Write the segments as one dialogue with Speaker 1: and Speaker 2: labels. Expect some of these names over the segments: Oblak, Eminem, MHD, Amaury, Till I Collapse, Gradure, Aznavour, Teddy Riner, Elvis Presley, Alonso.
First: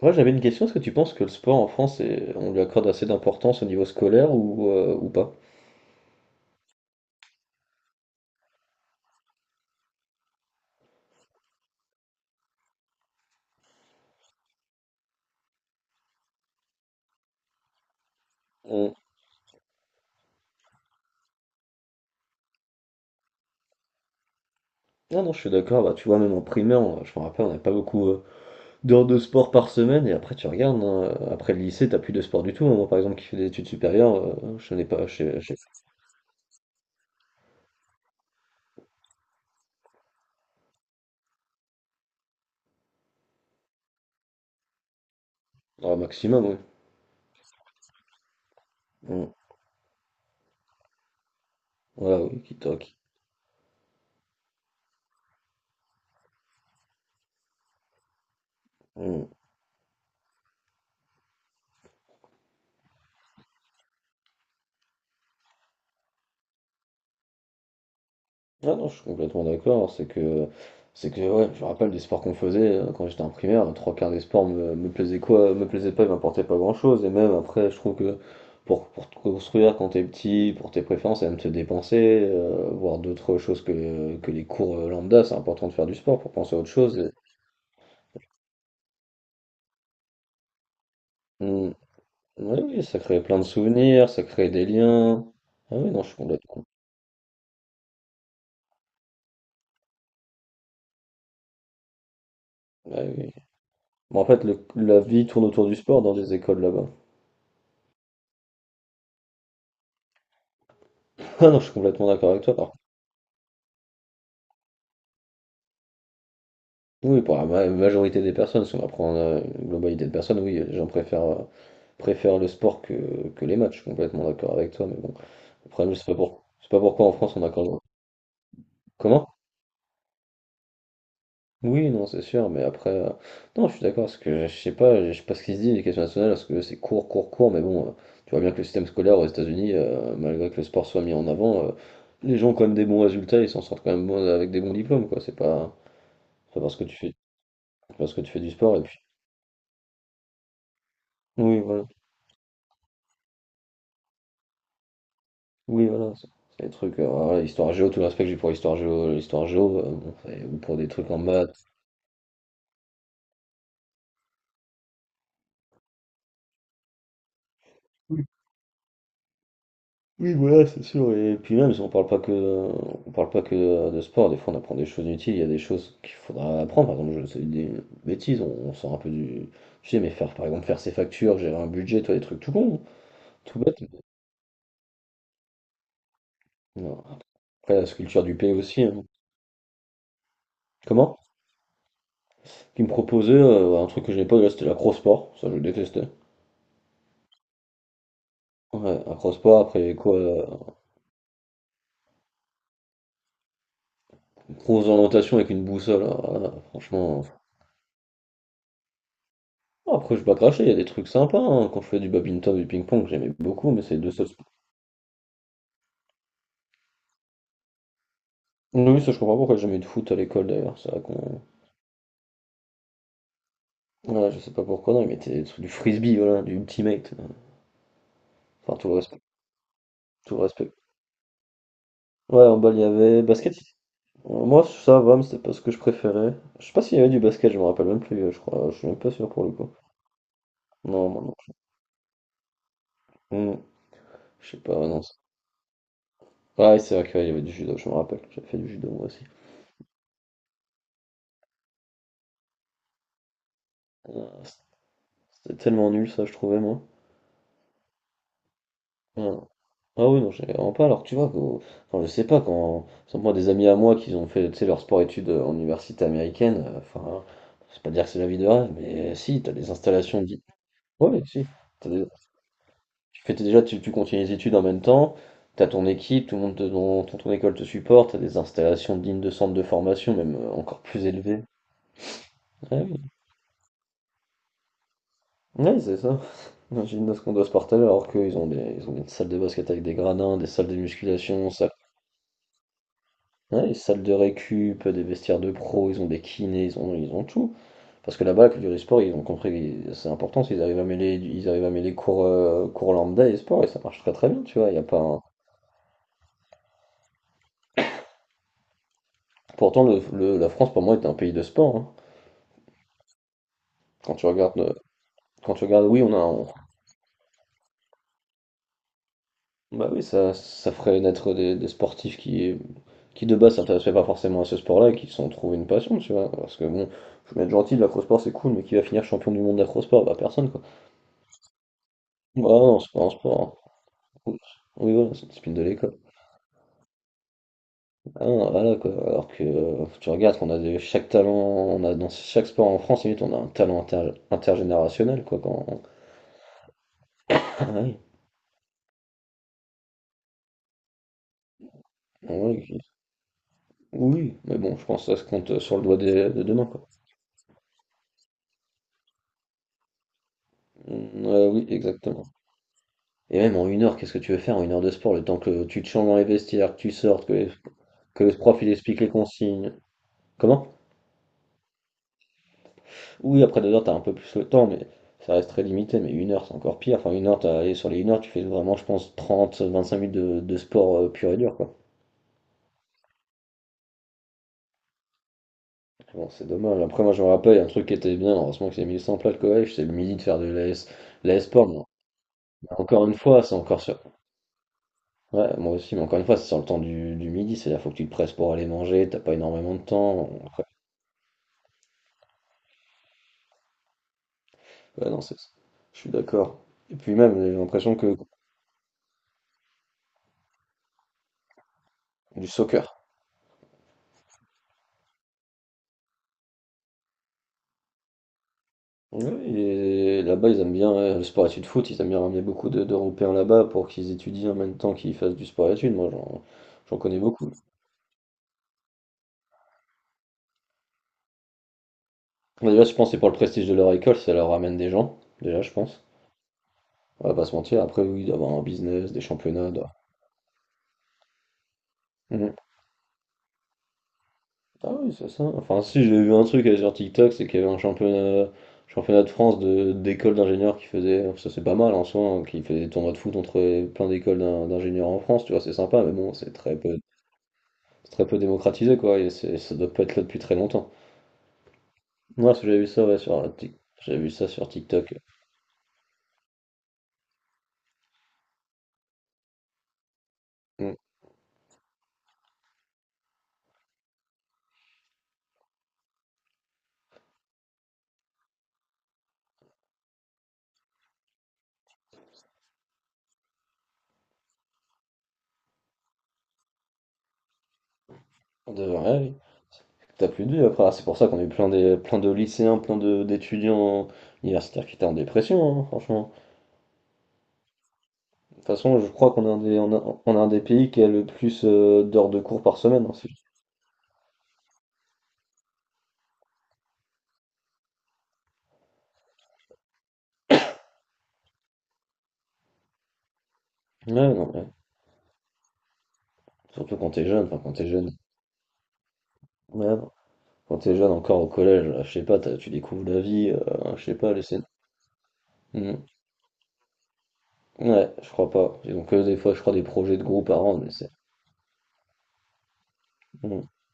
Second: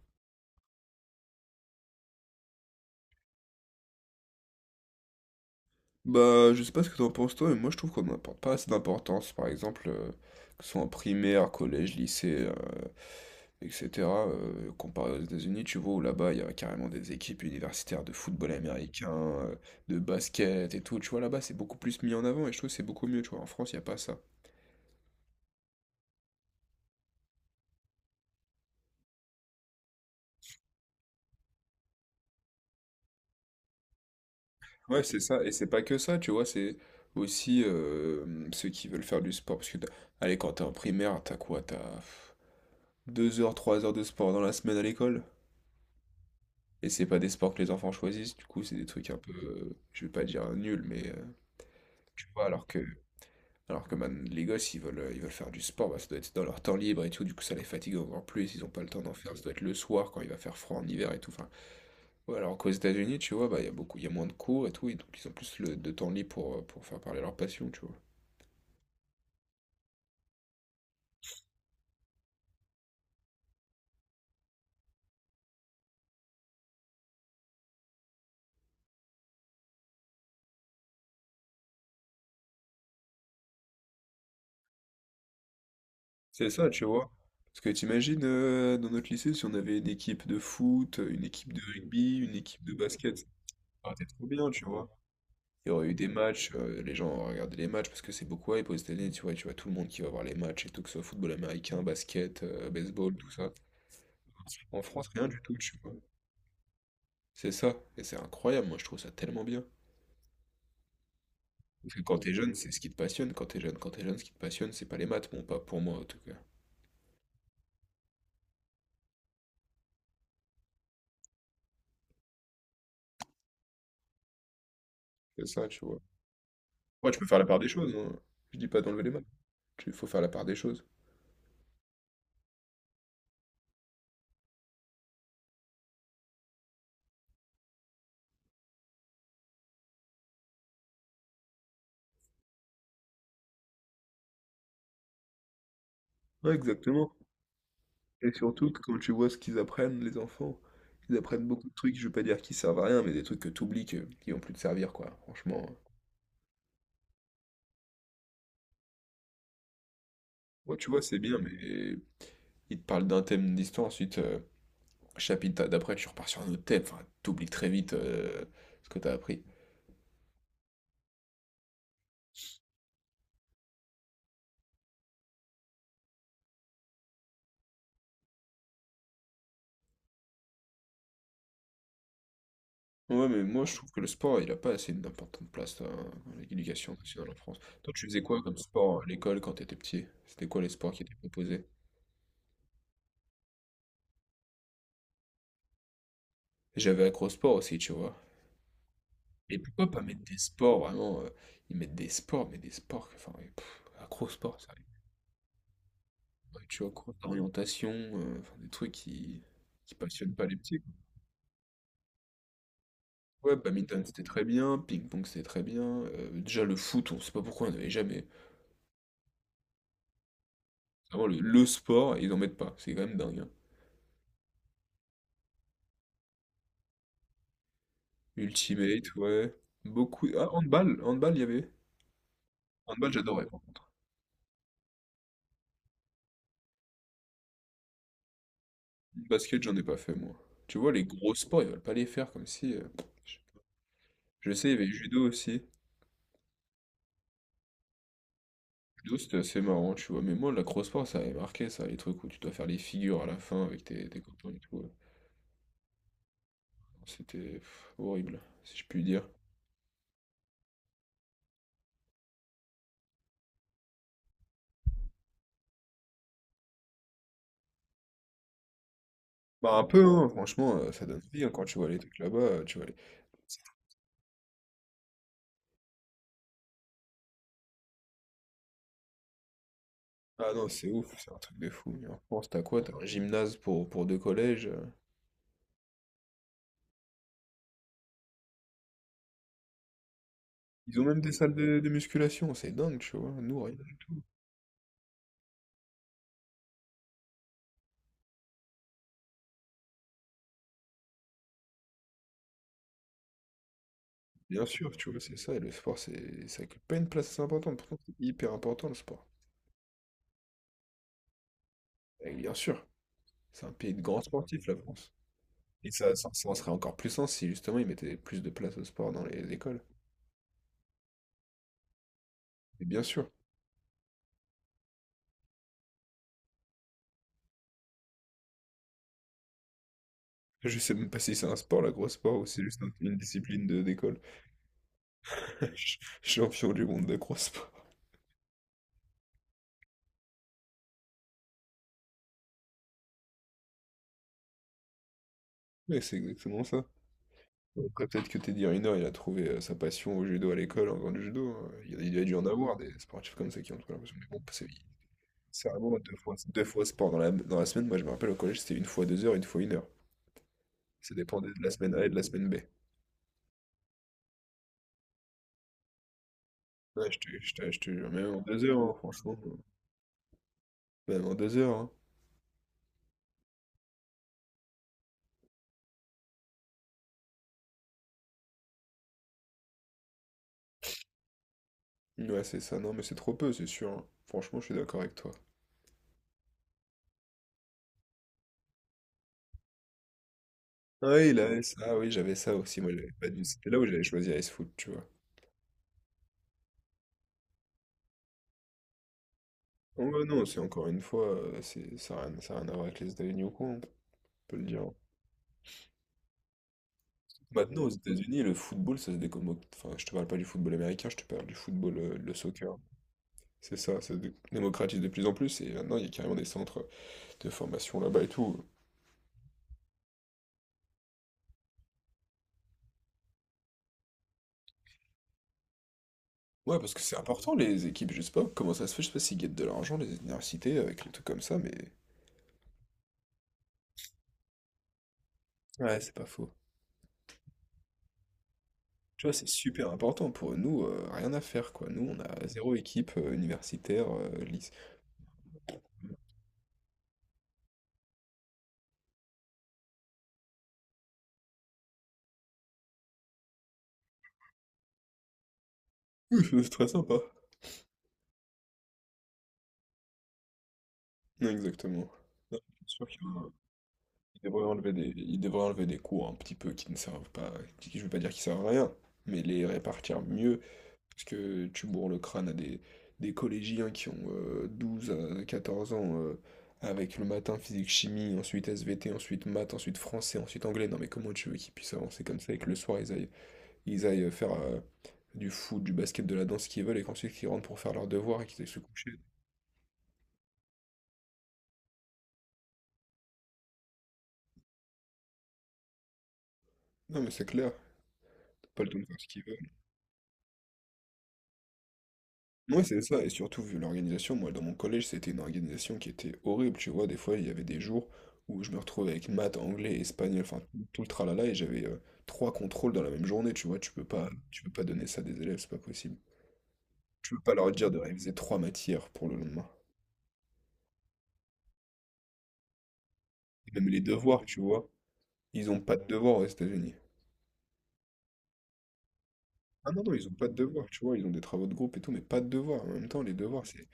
Speaker 1: Moi, j'avais une question. Est-ce que tu penses que le sport en France, on lui accorde assez d'importance au niveau scolaire ou pas?
Speaker 2: Bah, je sais pas ce que t'en penses toi, mais moi je trouve qu'on n'apporte pas assez d'importance. Par exemple, que ce soit en primaire, collège, lycée, etc. Comparé aux États-Unis, tu vois, où là-bas il y a carrément des équipes universitaires de football
Speaker 1: On-
Speaker 2: américain, de basket et tout. Tu vois, là-bas c'est beaucoup plus mis en avant et je trouve que c'est beaucoup mieux. Tu vois, en France il n'y a pas ça.
Speaker 1: Non, non, je suis d'accord. Bah, tu vois, même en primaire, je me rappelle, on n'avait pas beaucoup d'heures de sport par semaine. Et après, tu regardes, hein, après le lycée, t'as plus de sport du tout, hein. Moi, par exemple, qui fait des études supérieures, je n'ai
Speaker 2: Ouais,
Speaker 1: pas,
Speaker 2: c'est ça, et c'est pas que ça, tu vois, c'est aussi ceux qui veulent faire du sport. Parce que, allez, quand t'es en primaire, t'as quoi? T'as 2 heures, 3 heures de sport dans la semaine à l'école?
Speaker 1: dans le maximum, oui.
Speaker 2: Et c'est pas des sports que les enfants choisissent, du coup, c'est des trucs un
Speaker 1: Mm.
Speaker 2: peu, je vais pas dire nuls, mais
Speaker 1: Voilà,
Speaker 2: tu
Speaker 1: oui,
Speaker 2: vois,
Speaker 1: qui toque.
Speaker 2: alors que man, les gosses, ils veulent, ils veulent faire du sport, bah, ça doit être dans leur temps libre et tout, du coup, ça les fatigue encore plus, ils ont pas le temps d'en
Speaker 1: Mm.
Speaker 2: faire, ça doit être le soir quand il va faire froid en hiver et tout. Enfin, ouais, alors qu'aux États-Unis, tu vois, bah, il y a beaucoup, il y a moins de cours et tout, et donc ils ont plus de temps libre pour, faire parler leur passion, tu vois.
Speaker 1: Ah non, je suis complètement d'accord. C'est que ouais, je me rappelle des sports qu'on faisait quand j'étais en primaire. Trois quarts des sports me plaisaient quoi, me plaisaient pas, ils m'apportaient pas grand-chose. Et même après, je trouve que pour te construire quand t'es petit, pour tes préférences, et même te dépenser, voir d'autres choses que les cours lambda, c'est important de faire du sport pour
Speaker 2: C'est
Speaker 1: penser à autre
Speaker 2: ça, tu
Speaker 1: chose.
Speaker 2: vois. Parce que t'imagines, dans notre lycée, si on avait une équipe de foot, une équipe de
Speaker 1: Hmm.
Speaker 2: rugby, une équipe
Speaker 1: Ouais,
Speaker 2: de
Speaker 1: oui, ça
Speaker 2: basket,
Speaker 1: crée
Speaker 2: ça
Speaker 1: plein de
Speaker 2: aurait été
Speaker 1: souvenirs, ça
Speaker 2: trop bien,
Speaker 1: crée
Speaker 2: tu
Speaker 1: des
Speaker 2: vois.
Speaker 1: liens.
Speaker 2: Il y
Speaker 1: Ah
Speaker 2: aurait
Speaker 1: oui,
Speaker 2: eu
Speaker 1: non,
Speaker 2: des
Speaker 1: je suis
Speaker 2: matchs,
Speaker 1: complètement.
Speaker 2: les gens auraient regardé les matchs parce que c'est beaucoup hype aux États-Unis, tu vois, tout le monde qui va voir les matchs et tout, que ce soit football américain, basket,
Speaker 1: Ah
Speaker 2: baseball, tout
Speaker 1: oui.
Speaker 2: ça.
Speaker 1: Bon, en fait,
Speaker 2: En
Speaker 1: la
Speaker 2: France,
Speaker 1: vie
Speaker 2: rien du
Speaker 1: tourne
Speaker 2: tout,
Speaker 1: autour du
Speaker 2: tu vois.
Speaker 1: sport dans les écoles là-bas.
Speaker 2: C'est ça, et c'est incroyable, moi je trouve ça tellement bien.
Speaker 1: Ah non, je suis
Speaker 2: Parce que
Speaker 1: complètement
Speaker 2: quand
Speaker 1: d'accord
Speaker 2: t'es
Speaker 1: avec
Speaker 2: jeune,
Speaker 1: toi.
Speaker 2: c'est
Speaker 1: Par
Speaker 2: ce qui te passionne, ce qui te passionne, c'est pas les maths, bon, pas pour moi en tout cas.
Speaker 1: Oui, pour la majorité des personnes, si on va prendre une globalité de personnes, oui, les gens préfèrent le sport que les matchs, je suis complètement d'accord avec toi, mais bon,
Speaker 2: C'est ça,
Speaker 1: le
Speaker 2: tu
Speaker 1: problème,
Speaker 2: vois.
Speaker 1: c'est pas pourquoi
Speaker 2: Ouais,
Speaker 1: en
Speaker 2: tu peux
Speaker 1: France
Speaker 2: faire
Speaker 1: on
Speaker 2: la
Speaker 1: a
Speaker 2: part des
Speaker 1: quand
Speaker 2: choses, hein. Je dis pas d'enlever les maths,
Speaker 1: Comment?
Speaker 2: il faut faire la part des choses.
Speaker 1: Oui, non, c'est sûr, mais après, non, je suis d'accord, parce que je sais pas ce qui se dit, l'éducation nationale, parce que c'est court, court, court, mais bon, tu vois bien que le système scolaire aux États-Unis, malgré que le sport soit mis en avant, les gens ont quand même des bons résultats, ils s'en sortent quand même avec des bons diplômes, quoi, c'est pas,
Speaker 2: Ouais,
Speaker 1: c'est pas parce que tu
Speaker 2: exactement.
Speaker 1: fais, parce que
Speaker 2: Et
Speaker 1: tu fais du
Speaker 2: surtout
Speaker 1: sport,
Speaker 2: que
Speaker 1: et puis,
Speaker 2: quand tu vois ce qu'ils apprennent, les enfants, ils apprennent
Speaker 1: oui,
Speaker 2: beaucoup de
Speaker 1: voilà.
Speaker 2: trucs, je veux pas dire qu'ils servent à rien, mais des trucs que t'oublies, qui vont plus te servir, quoi. Franchement.
Speaker 1: Oui, voilà, c'est des trucs, voilà, histoire géo, tout l'aspect que j'ai pour histoire géo, l'histoire géo, bon, ou
Speaker 2: Ouais,
Speaker 1: pour des
Speaker 2: tu vois,
Speaker 1: trucs
Speaker 2: c'est
Speaker 1: en
Speaker 2: bien,
Speaker 1: maths.
Speaker 2: mais ils te parlent d'un thème d'histoire, ensuite, chapitre d'après, tu repars sur un autre thème. Enfin, t'oublies très vite
Speaker 1: Oui,
Speaker 2: ce que t'as appris.
Speaker 1: oui, voilà, c'est sûr. Et puis même, si on parle pas que, on parle pas que de sport, des fois on apprend des choses utiles, il y a des choses qu'il faudra apprendre. Par exemple, je sais des bêtises, on sort un peu du, tu sais, mais faire, par exemple, faire ses factures, gérer un budget, toi, des trucs tout con, hein,
Speaker 2: Ouais, mais
Speaker 1: tout
Speaker 2: moi, je
Speaker 1: bête.
Speaker 2: trouve que le sport, il a pas assez d'importante place dans l'éducation
Speaker 1: Non.
Speaker 2: nationale en France.
Speaker 1: Après, la
Speaker 2: Toi, tu faisais
Speaker 1: sculpture du
Speaker 2: quoi
Speaker 1: pays
Speaker 2: comme
Speaker 1: aussi,
Speaker 2: sport
Speaker 1: hein.
Speaker 2: à l'école quand t'étais petit? C'était quoi les sports qui étaient
Speaker 1: Comment?
Speaker 2: proposés?
Speaker 1: Qui me proposait un truc que je n'ai pas, là, c'était l'acro-sport, ça je détestais.
Speaker 2: J'avais accro au sport aussi, tu vois.
Speaker 1: Ouais,
Speaker 2: Et
Speaker 1: acro-sport,
Speaker 2: pourquoi
Speaker 1: après
Speaker 2: pas mettre des
Speaker 1: quoi?
Speaker 2: sports, vraiment, ils mettent des sports, mais des sports, enfin, ouais, acro-sport, ça.
Speaker 1: Grosse orientation avec une boussole, alors là,
Speaker 2: Ouais, tu vois, cours
Speaker 1: franchement.
Speaker 2: d'orientation, enfin, des trucs qui
Speaker 1: Bon, après, je vais
Speaker 2: passionnent
Speaker 1: pas
Speaker 2: pas les
Speaker 1: cracher, il y a
Speaker 2: petits,
Speaker 1: des trucs sympas, hein. Quand je fais du badminton, du ping-pong, j'aimais
Speaker 2: quoi. Ouais,
Speaker 1: beaucoup, mais c'est les
Speaker 2: badminton,
Speaker 1: deux
Speaker 2: c'était
Speaker 1: seuls
Speaker 2: très
Speaker 1: sports.
Speaker 2: bien, ping-pong, c'était très bien. Déjà, le foot, on sait pas pourquoi on n'avait jamais.
Speaker 1: Oui, oui, ça, je comprends pas pourquoi j'ai jamais eu de foot à l'école d'ailleurs. C'est vrai
Speaker 2: Vraiment, le,
Speaker 1: qu'on.
Speaker 2: le sport, ils en mettent pas, c'est quand même dingue, hein.
Speaker 1: Voilà, je sais pas pourquoi, non, ils mettaient des du frisbee, voilà, du ultimate. Enfin, tout le
Speaker 2: Ultimate,
Speaker 1: respect.
Speaker 2: ouais. Beaucoup.
Speaker 1: Tout le
Speaker 2: Ah,
Speaker 1: respect.
Speaker 2: handball, handball, il y avait.
Speaker 1: Ouais, en bas, il y
Speaker 2: Handball,
Speaker 1: avait
Speaker 2: j'adorais,
Speaker 1: basket.
Speaker 2: par contre.
Speaker 1: Moi, ça va, mais c'était pas ce que je préférais. Je sais pas s'il y avait du basket, je me rappelle même plus, je crois. Je suis même pas sûr pour le
Speaker 2: Basket,
Speaker 1: coup.
Speaker 2: j'en ai pas fait, moi. Tu vois, les
Speaker 1: Non, moi non
Speaker 2: gros
Speaker 1: plus.
Speaker 2: sports, ils veulent pas les faire, comme si.
Speaker 1: Hmm, Je
Speaker 2: Je
Speaker 1: sais
Speaker 2: sais, il y
Speaker 1: pas,
Speaker 2: avait
Speaker 1: non,
Speaker 2: judo aussi.
Speaker 1: Ouais, c'est vrai qu'il y avait du judo, je me rappelle. J'avais fait du judo moi
Speaker 2: D'où
Speaker 1: aussi.
Speaker 2: c'était assez marrant, tu vois. Mais moi, la crossfit, ça avait marqué, ça, les trucs où tu dois faire les figures à la fin avec tes copains et tout.
Speaker 1: C'était tellement nul ça, je trouvais moi.
Speaker 2: C'était horrible, si je puis dire.
Speaker 1: Ah, ah, oui, non, j'ai vraiment pas. Alors que tu vois, enfin, je sais pas, quand, sans moi, des amis à moi qui ont fait tu sais, leur sport-études en université américaine, enfin, hein, c'est pas dire que c'est la vie de rêve, mais si, t'as des
Speaker 2: Bah un peu,
Speaker 1: installations.
Speaker 2: hein, franchement, ça donne
Speaker 1: Ouais,
Speaker 2: vie
Speaker 1: si.
Speaker 2: hein, quand tu vois
Speaker 1: T'as
Speaker 2: les
Speaker 1: des-
Speaker 2: trucs là-bas, tu vois les.
Speaker 1: Tu fais t'es déjà, tu continues les études en même temps, t'as ton équipe, tout le monde, ton école te supporte, t'as des installations dignes de centres de formation, même
Speaker 2: Ah non,
Speaker 1: encore
Speaker 2: c'est
Speaker 1: plus
Speaker 2: ouf, c'est un
Speaker 1: élevés.
Speaker 2: truc de fou. Mais en France, t'as
Speaker 1: Ah
Speaker 2: quoi? T'as
Speaker 1: oui,
Speaker 2: un gymnase pour, deux collèges.
Speaker 1: ouais, c'est ça. Imagine ce qu'on doit se partager alors qu'ils ont des salles de basket avec des gradins, des salles de
Speaker 2: Ils ont même des
Speaker 1: musculation.
Speaker 2: salles de musculation, c'est dingue, tu vois. Nous,
Speaker 1: Ouais, les
Speaker 2: rien du
Speaker 1: salles de
Speaker 2: tout.
Speaker 1: récup, des vestiaires de pro, ils ont des kinés, ils ont tout. Parce que là-bas, la culture e-sport, ils ont compris que c'est important, ils arrivent à mêler, cours lambda et sport, et ça marche très très bien, tu
Speaker 2: Bien
Speaker 1: vois. Il y a
Speaker 2: sûr,
Speaker 1: pas
Speaker 2: tu vois, c'est ça, et le sport, ça occupe pas une place assez importante. Pourtant, c'est hyper important le sport.
Speaker 1: Pourtant, la France, pour moi, est un pays de sport, hein.
Speaker 2: Et bien sûr, c'est un pays de
Speaker 1: Quand
Speaker 2: grands
Speaker 1: tu regardes,
Speaker 2: sportifs,
Speaker 1: euh,
Speaker 2: la France.
Speaker 1: quand tu regardes,
Speaker 2: Et
Speaker 1: oui, on
Speaker 2: ça,
Speaker 1: a
Speaker 2: ça, ça en serait encore plus sens si justement ils mettaient plus de place au sport dans les écoles.
Speaker 1: Bah oui, ça ferait naître des sportifs
Speaker 2: Et bien
Speaker 1: qui
Speaker 2: sûr,
Speaker 1: de base s'intéressaient pas forcément à ce sport-là et qui se sont trouvés une passion, tu vois. Parce que bon, je vais être gentil, l'acrosport c'est cool, mais qui va finir champion du monde d'acrosport? Bah personne quoi.
Speaker 2: je sais même pas si c'est un sport, la grosse sport
Speaker 1: Bah
Speaker 2: ou c'est
Speaker 1: non,
Speaker 2: juste
Speaker 1: c'est pas un
Speaker 2: une discipline
Speaker 1: sport,
Speaker 2: d'école.
Speaker 1: hein. Oui, voilà, c'est une spin de l'école.
Speaker 2: Champion du monde de d'accro-sport.
Speaker 1: Ah, non, voilà, quoi. Alors que tu regardes qu'on a de, chaque talent, on a dans chaque sport en France, limite, on a un talent intergénérationnel, quoi. Quand...
Speaker 2: Mais c'est exactement ça.
Speaker 1: Ah oui,
Speaker 2: Après, peut-être que Teddy Riner, il a trouvé sa passion au judo à l'école en faisant du judo, hein. Il y a dû en avoir
Speaker 1: oui,
Speaker 2: des sportifs comme ça qui ont trouvé leur passion. Mais
Speaker 1: oui,
Speaker 2: bon,
Speaker 1: mais
Speaker 2: c'est
Speaker 1: bon, je pense que ça se compte
Speaker 2: c'est
Speaker 1: sur le doigt
Speaker 2: vraiment deux
Speaker 1: demain,
Speaker 2: fois
Speaker 1: quoi.
Speaker 2: sport dans la semaine. Moi, je me rappelle au collège, c'était une fois deux heures, une fois une heure. Ça
Speaker 1: Mm, euh,
Speaker 2: dépendait de
Speaker 1: oui,
Speaker 2: la semaine A et de la
Speaker 1: exactement.
Speaker 2: semaine B.
Speaker 1: Et même en une heure, qu'est-ce que tu veux faire en une heure de sport? Le temps que tu te changes dans les vestiaires, que tu
Speaker 2: Ouais, je
Speaker 1: sortes,
Speaker 2: te, je te, je te jure,
Speaker 1: que le
Speaker 2: même en
Speaker 1: prof
Speaker 2: deux
Speaker 1: il
Speaker 2: heures, hein,
Speaker 1: explique les
Speaker 2: franchement.
Speaker 1: consignes. Comment?
Speaker 2: Même en deux heures, hein.
Speaker 1: Oui, après 2 heures, t'as un peu plus le temps, mais ça reste très limité. Mais une heure, c'est encore pire. Enfin, une heure, et sur les une heure, tu fais vraiment, je pense, 30 25 minutes de sport pur et dur, quoi.
Speaker 2: Ouais, c'est ça. Non, mais c'est trop peu, c'est sûr, hein. Franchement, je suis d'accord avec toi.
Speaker 1: Bon, c'est dommage. Après, moi, je me rappelle, un truc qui était bien, heureusement que j'ai mis ça en place le collège, c'est le midi de faire de l'AS,
Speaker 2: Ah oui, il avait ça.
Speaker 1: l'AS-sport.
Speaker 2: Ah oui, j'avais ça
Speaker 1: Mais
Speaker 2: aussi. Moi,
Speaker 1: encore
Speaker 2: j'avais
Speaker 1: une
Speaker 2: pas dû.
Speaker 1: fois, c'est
Speaker 2: C'était là
Speaker 1: encore
Speaker 2: où
Speaker 1: sur.
Speaker 2: j'avais choisi Ice Foot, tu vois.
Speaker 1: Ouais, moi aussi, mais encore une fois, c'est sur le temps du midi, c'est-à-dire faut que tu te presses pour aller manger, t'as pas énormément de
Speaker 2: Oh, bah
Speaker 1: temps.
Speaker 2: non, c'est
Speaker 1: Après,
Speaker 2: encore une fois, ça a rien à voir avec les États-Unis ou quoi, hein, on peut le dire, hein.
Speaker 1: ouais, non, c'est ça. Je suis d'accord. Et puis même, j'ai
Speaker 2: Maintenant, aux
Speaker 1: l'impression que
Speaker 2: États-Unis, le football, ça se décommode. Enfin, je te parle pas du football américain, je te parle du football, le
Speaker 1: du
Speaker 2: soccer.
Speaker 1: soccer.
Speaker 2: C'est ça, ça se démocratise de plus en plus. Et maintenant, il y a carrément des centres de formation là-bas et tout.
Speaker 1: Oui, et là-bas, ils aiment bien le sport études foot, ils aiment bien ramener beaucoup d'Européens là-bas pour qu'ils étudient en même temps qu'ils fassent du sport études. Moi, j'en
Speaker 2: Ouais, parce
Speaker 1: j'en
Speaker 2: que c'est
Speaker 1: connais beaucoup.
Speaker 2: important, les équipes, je sais pas comment ça se fait, je sais pas s'ils guettent de l'argent, les universités, avec les trucs comme ça, mais.
Speaker 1: Bah, déjà, je pense que c'est pour le prestige de leur école, ça leur ramène des gens, déjà, je
Speaker 2: Ouais,
Speaker 1: pense.
Speaker 2: c'est pas faux.
Speaker 1: On va pas se mentir, après, oui, d'avoir un business, des
Speaker 2: Tu vois, c'est
Speaker 1: championnats.
Speaker 2: super important pour nous, rien à faire quoi. Nous, on a
Speaker 1: Mhm.
Speaker 2: zéro équipe universitaire, lycée.
Speaker 1: Ah oui, c'est ça. Enfin, si, j'ai vu un truc sur TikTok, c'est qu'il y avait un championnat de France de d'écoles d'ingénieurs qui faisait, ça c'est pas mal en soi, hein, qui faisait des tournois de foot entre plein d'écoles d'ingénieurs en France, tu vois, c'est sympa, mais bon,
Speaker 2: Oui,
Speaker 1: c'est
Speaker 2: c'est
Speaker 1: très
Speaker 2: très
Speaker 1: peu.
Speaker 2: sympa.
Speaker 1: C'est très peu démocratisé, quoi, et ça doit pas être là depuis très longtemps.
Speaker 2: Non, exactement.
Speaker 1: Ouais,
Speaker 2: Non,
Speaker 1: parce que j'avais vu
Speaker 2: je suis
Speaker 1: ça,
Speaker 2: sûr
Speaker 1: ouais,
Speaker 2: qu'il y en a un.
Speaker 1: j'avais vu
Speaker 2: il
Speaker 1: ça
Speaker 2: devrait
Speaker 1: sur
Speaker 2: enlever des,
Speaker 1: TikTok.
Speaker 2: il devrait enlever des cours un petit peu qui ne servent pas, je veux pas dire qui servent à rien, mais les répartir mieux,
Speaker 1: Mm.
Speaker 2: parce que tu bourres le crâne à des collégiens qui ont 12 à 14 ans, avec le matin physique chimie, ensuite SVT, ensuite maths, ensuite français, ensuite anglais. Non, mais comment tu veux qu'ils puissent avancer comme ça et que le soir ils aillent faire du foot, du basket, de la danse, ce qu'ils veulent, et qu'ensuite qu'ils rentrent pour faire leurs devoirs et qu'ils aillent se
Speaker 1: De
Speaker 2: coucher.
Speaker 1: vrai, oui. T'as plus de vie après. Ah, c'est pour ça qu'on a eu plein de, lycéens, d'étudiants universitaires qui étaient en dépression, hein, franchement.
Speaker 2: Non, mais c'est clair,
Speaker 1: De toute
Speaker 2: t'as pas le temps
Speaker 1: façon,
Speaker 2: de
Speaker 1: je
Speaker 2: faire ce
Speaker 1: crois
Speaker 2: qu'ils
Speaker 1: qu'on est
Speaker 2: veulent.
Speaker 1: on a un des pays qui a le plus d'heures de cours par
Speaker 2: Moi, c'est
Speaker 1: semaine, hein,
Speaker 2: ça, et surtout, vu l'organisation, moi, dans mon collège, c'était une organisation qui était horrible, tu vois. Des fois, il y avait des jours où je me retrouvais avec maths, anglais, espagnol, enfin, tout tout le tralala, et j'avais trois contrôles dans la même journée, tu vois.
Speaker 1: Ouais, non,
Speaker 2: Tu
Speaker 1: ouais.
Speaker 2: peux pas donner ça à des élèves, c'est pas possible.
Speaker 1: Surtout quand t'es
Speaker 2: Tu peux
Speaker 1: jeune,
Speaker 2: pas
Speaker 1: enfin
Speaker 2: leur
Speaker 1: quand t'es
Speaker 2: dire de
Speaker 1: jeune.
Speaker 2: réviser trois matières pour le lendemain.
Speaker 1: Ouais, non. Quand t'es jeune encore au collège, je sais pas, tu découvres la vie,
Speaker 2: Et même les
Speaker 1: je sais pas, les
Speaker 2: devoirs, tu
Speaker 1: scènes.
Speaker 2: vois. Ils ont pas de devoirs aux États-Unis.
Speaker 1: Ouais, je crois pas. Ils ont que des fois, je crois, des
Speaker 2: Ah non, non,
Speaker 1: projets de
Speaker 2: ils ont pas
Speaker 1: groupe
Speaker 2: de
Speaker 1: à rendre,
Speaker 2: devoirs,
Speaker 1: mais
Speaker 2: tu
Speaker 1: c'est.
Speaker 2: vois, ils ont des travaux de groupe et tout, mais pas de devoirs. En même temps, les devoirs,
Speaker 1: Mm.
Speaker 2: c'est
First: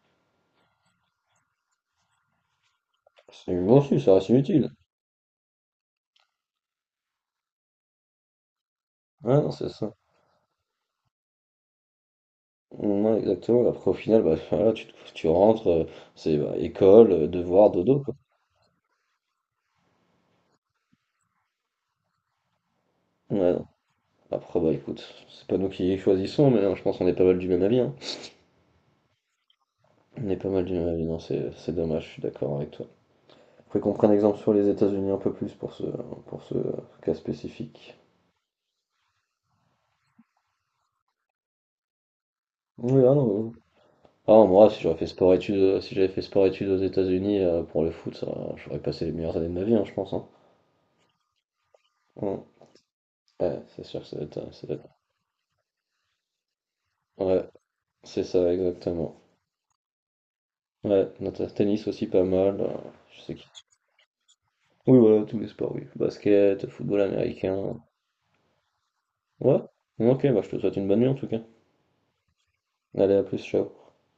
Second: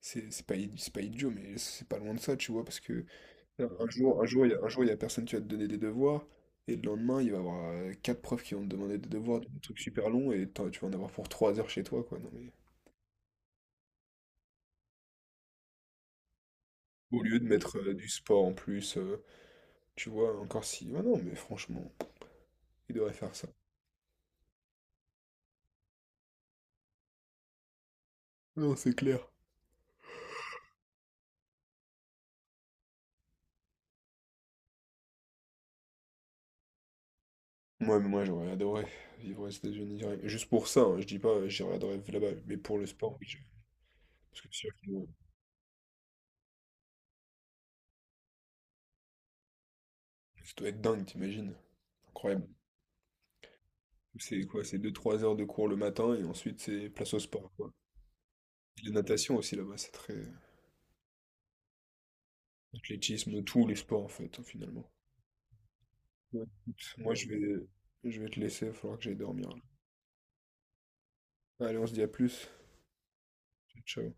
Speaker 2: c'est c'est pas, id- c'est pas idiot, mais c'est pas loin de ça, tu vois, parce que
Speaker 1: C'est bon,
Speaker 2: un
Speaker 1: si, ça reste
Speaker 2: un
Speaker 1: inutile.
Speaker 2: jour, il y a personne qui va te donner des devoirs, et le lendemain, il va y avoir quatre profs qui vont te demander des
Speaker 1: Ouais,
Speaker 2: devoirs,
Speaker 1: non,
Speaker 2: des
Speaker 1: c'est
Speaker 2: trucs
Speaker 1: ça.
Speaker 2: super longs, et tu vas en avoir pour trois heures chez toi, quoi. Non, mais.
Speaker 1: Non, exactement. Après, au final, bah, voilà, tu rentres, c'est bah, école,
Speaker 2: Au lieu de
Speaker 1: devoir,
Speaker 2: mettre
Speaker 1: dodo,
Speaker 2: du
Speaker 1: quoi.
Speaker 2: sport en plus, tu vois, encore si. Ah non, mais franchement, ils devraient faire ça.
Speaker 1: Ouais, non. Après, bah écoute, c'est pas nous qui choisissons, mais hein, je pense qu'on est pas mal du même avis, hein.
Speaker 2: Non, c'est clair.
Speaker 1: On est pas mal du même avis, non, c'est dommage, je suis d'accord avec toi. Faudrait qu'on prenne exemple sur les États-Unis un peu plus pour ce, pour ce euh, cas spécifique.
Speaker 2: Mais moi, j'aurais adoré vivre aux États-Unis, juste pour ça, hein, je dis pas, j'aurais adoré vivre là-bas, mais pour le
Speaker 1: Oui,
Speaker 2: sport,
Speaker 1: ah
Speaker 2: oui,
Speaker 1: non,
Speaker 2: parce
Speaker 1: ah,
Speaker 2: que si.
Speaker 1: moi, si j'avais fait sport études, si j'avais fait sport études aux États-Unis pour le foot, ça, j'aurais passé les meilleures années de ma vie, hein, je pense, hein.
Speaker 2: Ça doit être dingue, t'imagines?
Speaker 1: Ouais,
Speaker 2: Incroyable.
Speaker 1: ouais, c'est sûr que
Speaker 2: C'est quoi?
Speaker 1: ça doit
Speaker 2: C'est
Speaker 1: être.
Speaker 2: deux trois heures de cours le matin et ensuite c'est place au
Speaker 1: Ouais,
Speaker 2: sport, quoi.
Speaker 1: c'est ça,
Speaker 2: Et la
Speaker 1: exactement.
Speaker 2: natation aussi là-bas, c'est très.
Speaker 1: Ouais, notre tennis aussi pas mal. Je sais
Speaker 2: Athlétisme,
Speaker 1: qui.
Speaker 2: tous les sports en fait, hein, finalement.
Speaker 1: Oui, voilà, tous les sports, oui.
Speaker 2: Ouais.
Speaker 1: Basket,
Speaker 2: Écoute,
Speaker 1: football
Speaker 2: moi je vais
Speaker 1: américain.
Speaker 2: te laisser, il faudra que j'aille dormir
Speaker 1: Ouais. Ok, bah, je te souhaite une bonne nuit en tout cas.
Speaker 2: là. Allez, on se dit à plus.
Speaker 1: Allez, à plus, ciao.
Speaker 2: Ciao.